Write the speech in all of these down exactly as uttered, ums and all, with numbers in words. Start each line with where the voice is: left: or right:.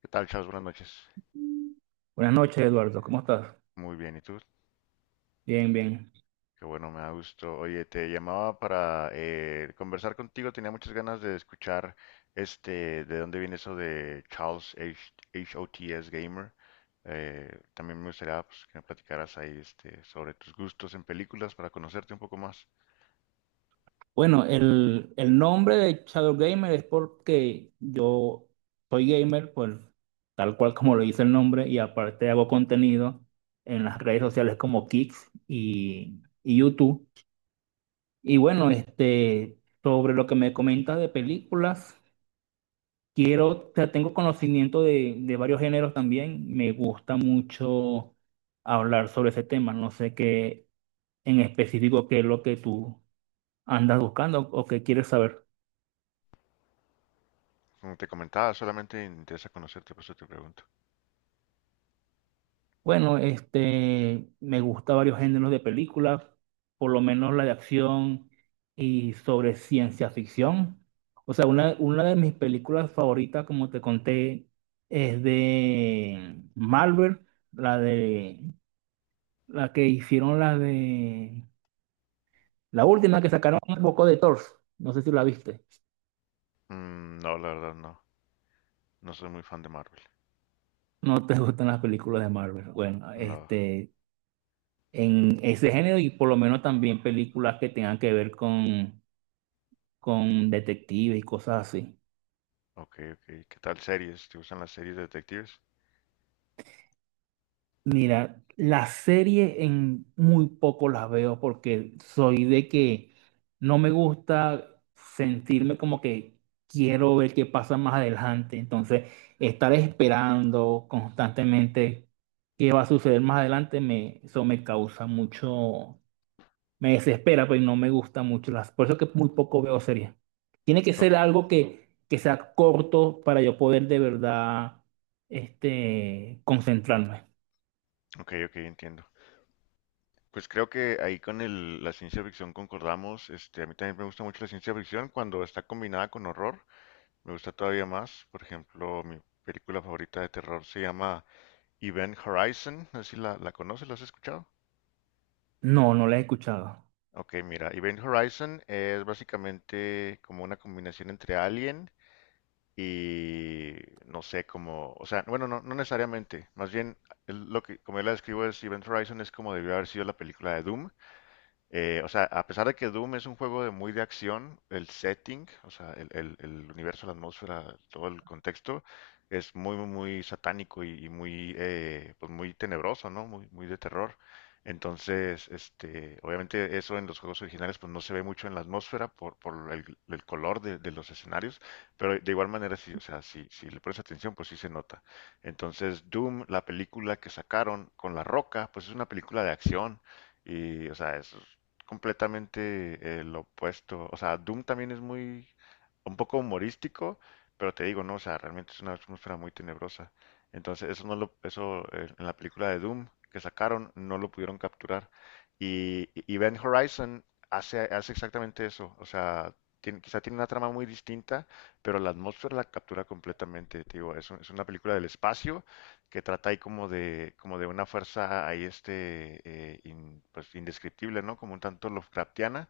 left: ¿Qué tal, Charles? Buenas noches.
right: Buenas noches, Eduardo. ¿Cómo estás?
left: Muy bien, ¿y tú?
right: Bien, bien.
left: Qué bueno, me da gusto. Oye, te llamaba para eh, conversar contigo. Tenía muchas ganas de escuchar este, de dónde viene eso de Charles H HOTS Gamer. Eh, también me gustaría, pues, que me platicaras ahí este, sobre tus gustos en películas para conocerte un poco más.
right: Bueno, el, el nombre de Shadow Gamer es porque yo soy gamer, pues, tal cual como lo dice el nombre, y aparte hago contenido en las redes sociales como Kicks y, y YouTube. Y bueno, este, sobre lo que me comentas de películas, quiero, o sea, tengo conocimiento de, de varios géneros también. Me gusta mucho hablar sobre ese tema. No sé qué en específico qué es lo que tú, ¿andas buscando o qué quieres saber?
left: Como te comentaba, solamente me interesa conocerte, por eso te pregunto.
right: Bueno, este, me gusta varios géneros de películas, por lo menos la de acción y sobre ciencia ficción. O sea, una, una de mis películas favoritas, como te conté, es de Marvel, la de la que hicieron, la de la última que sacaron un poco de Thor. No sé si la viste.
left: Mm, no, la verdad no. No soy muy fan de Marvel.
right: No te gustan las películas de Marvel. Bueno,
left: No,
right: este, en ese género y por lo menos también películas que tengan que ver con, con detectives y cosas así.
left: ok, ok. ¿Qué tal series? ¿Te gustan las series de detectives?
right: Mira, las series en muy poco las veo porque soy de que no me gusta sentirme como que quiero ver qué pasa más adelante. Entonces, estar esperando constantemente qué va a suceder más adelante me, eso me causa mucho. Me desespera, pero no me gustan mucho las. Por eso que muy poco veo series. Tiene que ser
left: Ok,
right: algo que, que sea corto para yo poder de verdad, este, concentrarme.
left: ok, ok, entiendo. Pues creo que ahí con el- la ciencia ficción concordamos. Este, a mí también me gusta mucho la ciencia ficción cuando está combinada con horror. Me gusta todavía más. Por ejemplo, mi película favorita de terror se llama Event Horizon. No sé si la, la conoces, ¿la has escuchado?
right: No, no la he escuchado.
left: Ok, mira, Event Horizon es básicamente como una combinación entre Alien y no sé, como, o sea, bueno, no, no necesariamente. Más bien, el- lo que, como yo la describo es Event Horizon es como debió haber sido la película de Doom. Eh, o sea, a pesar de que Doom es un juego de muy de acción, el setting, o sea, el, el- el universo, la atmósfera, todo el contexto, es muy, muy, muy satánico y, y muy, eh, pues muy tenebroso, ¿no? Muy, muy de terror. Entonces, este, obviamente eso en los juegos originales pues no se ve mucho en la atmósfera por, por el, el color de, de los escenarios, pero de igual manera sí, o sea, si, si le pones atención pues sí se nota. Entonces, Doom, la película que sacaron con La Roca, pues es una película de acción. Y, o sea, es completamente eh, lo opuesto. O sea, Doom también es muy, un poco humorístico, pero te digo, no, o sea, realmente es una atmósfera muy tenebrosa. Entonces, eso no lo, eso eh, en la película de Doom que sacaron, no lo pudieron capturar. Y, y Event Horizon hace, hace exactamente eso. O sea, tiene- quizá tiene una trama muy distinta, pero la atmósfera la captura completamente. Te digo, es, un- es una película del espacio, que trata ahí como de, como de una fuerza ahí este, eh, in- pues indescriptible, ¿no? Como un tanto Lovecraftiana,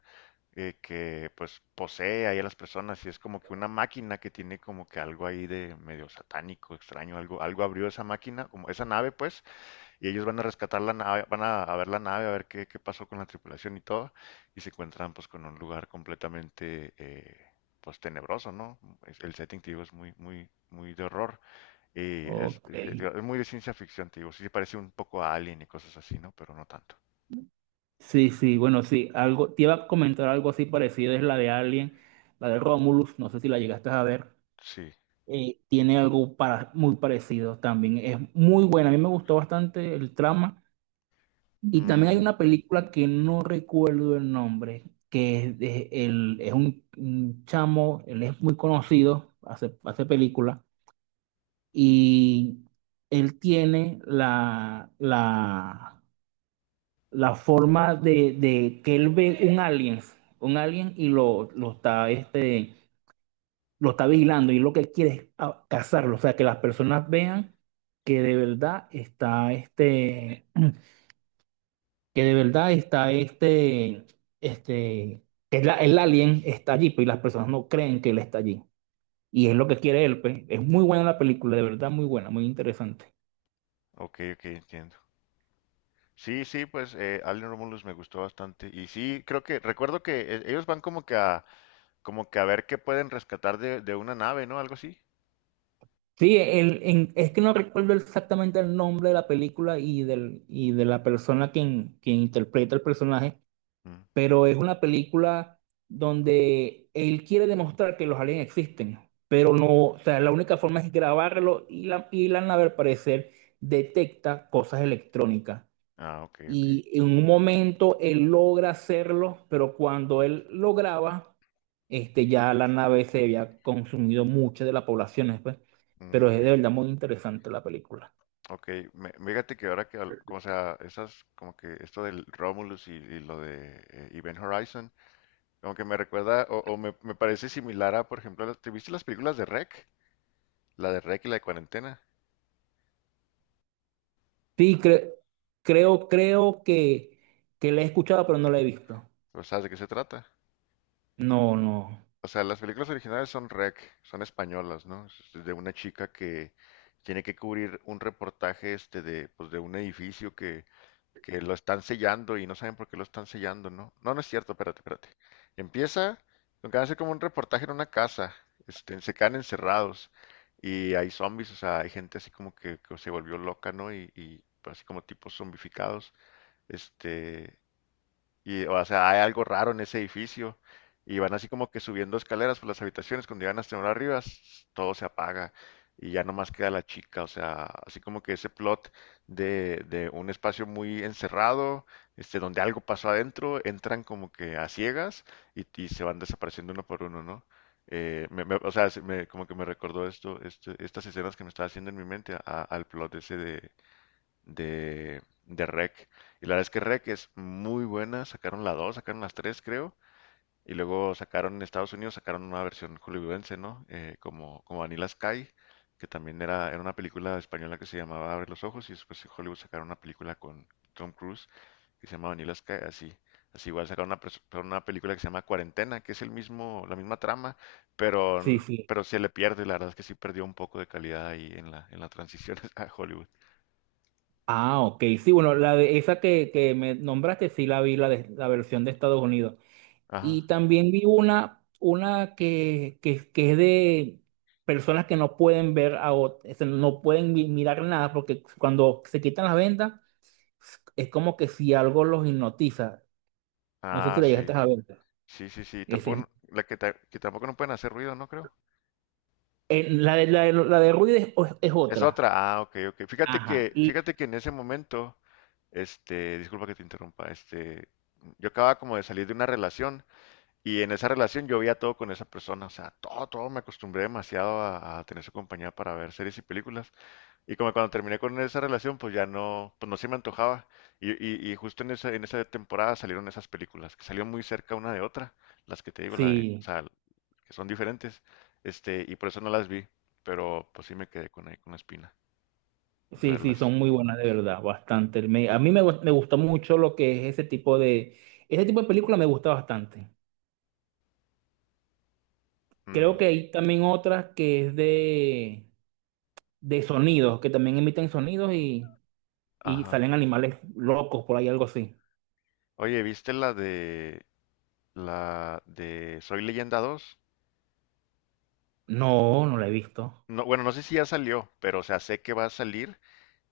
left: eh, que pues posee ahí a las personas y es como que una máquina que tiene como que algo ahí de medio satánico, extraño, algo, algo abrió esa máquina, como esa nave pues, y ellos van a rescatar la nave, van a, a ver la nave, a ver qué, qué pasó con la tripulación y todo, y se encuentran pues con un lugar completamente eh, pues tenebroso, ¿no? Es- El setting, te digo, es muy, muy, muy de horror. Y es,
right: Ok.
left: es- es muy de ciencia ficción, te digo. Sí, se parece un poco a Alien y cosas así, ¿no? Pero no tanto.
right: Sí, sí, bueno, sí. Algo, te iba a comentar algo así parecido, es la de Alien, la de Romulus, no sé si la llegaste a ver.
left: Sí.
right: Eh, tiene algo para, muy parecido también. Es muy buena. A mí me gustó bastante el trama. Y también hay
left: Mm,
right: una película que no recuerdo el nombre, que es, de- el, es un, un chamo, él es muy conocido, hace, hace películas, y él tiene la, la, la forma de, de que él ve un alien, un alien y lo, lo está, este, lo está vigilando y lo que quiere es a- cazarlo, o sea, que las personas vean que de verdad está este... que de verdad está este, este, que es la- el alien está allí, pero las personas no creen que él está allí. Y es lo que quiere él, pues. Es muy buena la película, de verdad, muy buena, muy interesante.
left: ok, ok, entiendo. Sí, sí, pues eh, Alien Romulus me gustó bastante. Y sí, creo que, recuerdo que eh, ellos van como que a, como que a ver qué pueden rescatar de, de una nave, ¿no? Algo así.
right: Sí, el, en- es que no recuerdo exactamente el nombre de la película y, del, y de la persona quien, quien interpreta el personaje,
left: Mm.
right: pero es una película donde él quiere demostrar que los aliens existen, pero no, o sea, la única forma es grabarlo y la, y la nave al parecer detecta cosas electrónicas.
left: Ah, ok, ok.
right: Y en un momento él logra hacerlo, pero cuando él lograba, este, ya la nave se había consumido mucha de la población, ¿no? Pues.
left: Mm,
right: Pero es
left: ok,
right: de verdad muy interesante la película.
left: ok. Me- fíjate que ahora que, al- como sea, esas, como que esto del Romulus y, y lo de eh, Event Horizon. Como que me recuerda, o, o me, me parece similar a, por ejemplo, las- ¿te viste las películas de R E C? La de R E C y la de Cuarentena.
right: Sí, cre- creo, creo que, que la he escuchado, pero no la he visto.
left: ¿O sabes de qué se trata?
right: No, no.
left: O sea, las películas originales son R E C, son españolas, ¿no? Es de una chica que tiene que cubrir un reportaje este de, pues, de un edificio que, que lo están sellando y no saben por qué lo están sellando, ¿no? No, no es cierto, espérate, espérate. Empieza con que hace como un reportaje en una casa, este, se quedan encerrados y hay zombies, o sea, hay gente así como que, que se volvió loca, ¿no? Y, y así como tipos zombificados, este, y, o sea, hay algo raro en ese edificio. Y van así como que subiendo escaleras por las habitaciones. Cuando llegan hasta una arriba, s- todo se apaga. Y ya nomás queda la chica. O sea, así como que ese plot de, de un espacio muy encerrado, este, donde algo pasó adentro, entran como que a ciegas y, y se van desapareciendo uno por uno, ¿no? Eh, me- me- o sea, se me- como que me recordó esto, este- estas escenas que me estaba haciendo en mi mente a- al plot ese de, de, de R E C. Y la verdad es que R E C es muy buena. Sacaron la dos sacaron las tres creo. Y luego sacaron en Estados Unidos, sacaron una versión hollywoodense, ¿no? Eh, como, como Vanilla Sky, que también era, era una película española que se llamaba Abre los ojos. Y después en Hollywood sacaron una película con Tom Cruise que se llama Vanilla Sky, así. Así igual sacaron una, pres- una película que se llama Cuarentena, que es el mismo, la misma trama,
right: Sí,
left: pero,
right: sí.
left: pero se le pierde, la verdad es que sí perdió un poco de calidad ahí en la, en la transición a Hollywood.
right: Ah, ok. Sí, bueno, la de esa que, que me nombraste, sí la vi, la, de, la versión de Estados Unidos. Y
left: Ajá.
right: también vi una, una que, que, que es de personas que no pueden ver a otras, no pueden mi- mirar nada, porque cuando se quitan las vendas, es como que si algo los hipnotiza. No sé
left: Ah,
right: si la
left: sí.
right: llegaste a ver.
left: Sí, sí, sí,
right: Ese es-
left: tampoco, la que, ta- que tampoco no pueden hacer ruido, ¿no creo?
right: eh, la de, la de, la de Ruiz es, es
left: Es
right: otra.
left: otra, ah, ok, ok. Fíjate
right: Ajá.
left: que,
right: Y
left: fíjate que en ese momento, este, disculpa que te interrumpa, este, yo acababa como de salir de una relación y en esa relación yo veía todo con esa persona, o sea, todo, todo, me acostumbré demasiado a, a tener su compañía para ver series y películas y como cuando terminé con esa relación, pues ya no, pues no se me antojaba y, y, y justo en esa, en esa temporada salieron esas películas, que salieron muy cerca una de otra, las que te digo, la de, o
right: sí,
left: sea, que son diferentes, este, y por eso no las vi, pero pues sí me quedé con, ahí con la espina de
right: sí, sí,
left: verlas.
right: son muy buenas de verdad, bastante. Me- a mí me, gu- me gustó mucho lo que es ese tipo de, ese tipo de película me gusta bastante. Creo
left: Ujú.
right: que hay también otras que es de de sonidos, que también emiten sonidos y, y
left: Ajá.
right: salen animales locos por ahí, algo así.
left: Oye, ¿viste la de la de Soy Leyenda dos?
right: No, no la he visto.
left: No, bueno, no sé si ya salió, pero o sea, sé que va a salir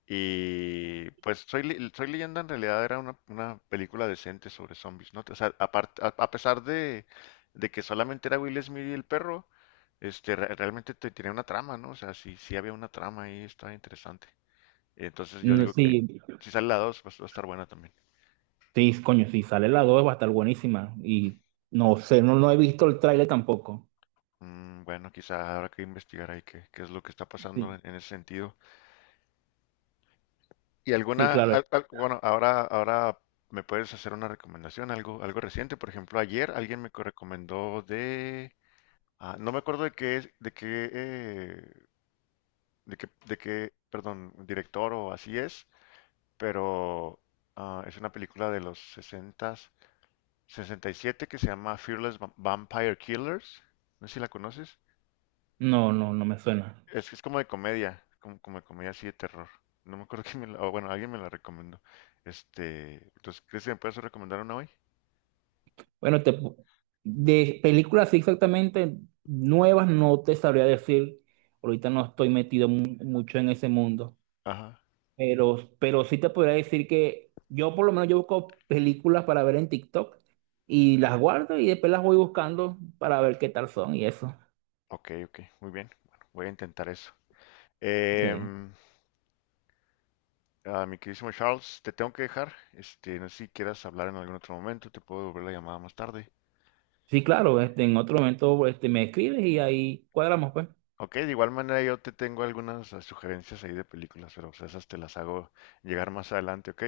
left: y pues Soy, Le- Soy Leyenda en realidad era una, una película decente sobre zombies, ¿no? O sea, apart- a, a pesar de, de que solamente era Will Smith y el perro, este re- realmente te- tenía una trama, ¿no? O sea, sí, sí había una trama ahí, estaba interesante. Entonces yo
right: No,
left: digo que
right: sí,
left: si sale la dos pues va a estar buena también.
right: sí, coño, si sale la dos va a estar buenísima. Y no sé, no, no he visto el tráiler tampoco.
left: Mm, bueno, quizá habrá que investigar ahí qué, qué es lo que está pasando
right: Sí,
left: en, en ese sentido. Y
right: sí,
left: alguna,
right: claro.
left: al- al- bueno, ahora, ahora me puedes hacer una recomendación, algo, algo reciente. Por ejemplo, ayer alguien me co- recomendó de, ah, no me acuerdo de qué, es- de qué, eh, de qué, de qué, perdón, director o así es, pero ah, es una película de los sesenta sesenta y siete que se llama Fearless Va- Vampire Killers. No sé si la conoces.
right: No, no, no me suena.
left: Es, es como de comedia, como, como de comedia así de terror. No me acuerdo quién me la, o bueno, alguien me la recomendó. Este, entonces, ¿crees que me puedes recomendar una hoy?
right: Bueno, te, pu- de películas sí, exactamente nuevas no te sabría decir. Ahorita no estoy metido mu- mucho en ese mundo.
left: Ajá,
right: Pero, pero sí te podría decir que yo por lo menos yo busco películas para ver en TikTok y las guardo y después las voy buscando para ver qué tal son y eso.
left: ok, ok, muy bien. Bueno, voy a intentar eso.
right: Sí,
left: Em, ah, mi queridísimo Charles, te tengo que dejar. Este, no sé si quieras hablar en algún otro momento, te puedo devolver la llamada más tarde.
right: sí, claro, este, en otro momento, este, me escribes y ahí cuadramos, pues.
left: Ok, de igual manera yo te tengo algunas eh, sugerencias ahí de películas, pero pues, esas te las hago llegar más adelante, ok.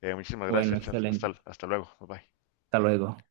left: Eh, muchísimas
right: Bueno,
left: gracias, Charles. Hasta,
right: excelente.
left: hasta luego, bye bye.
right: Hasta luego.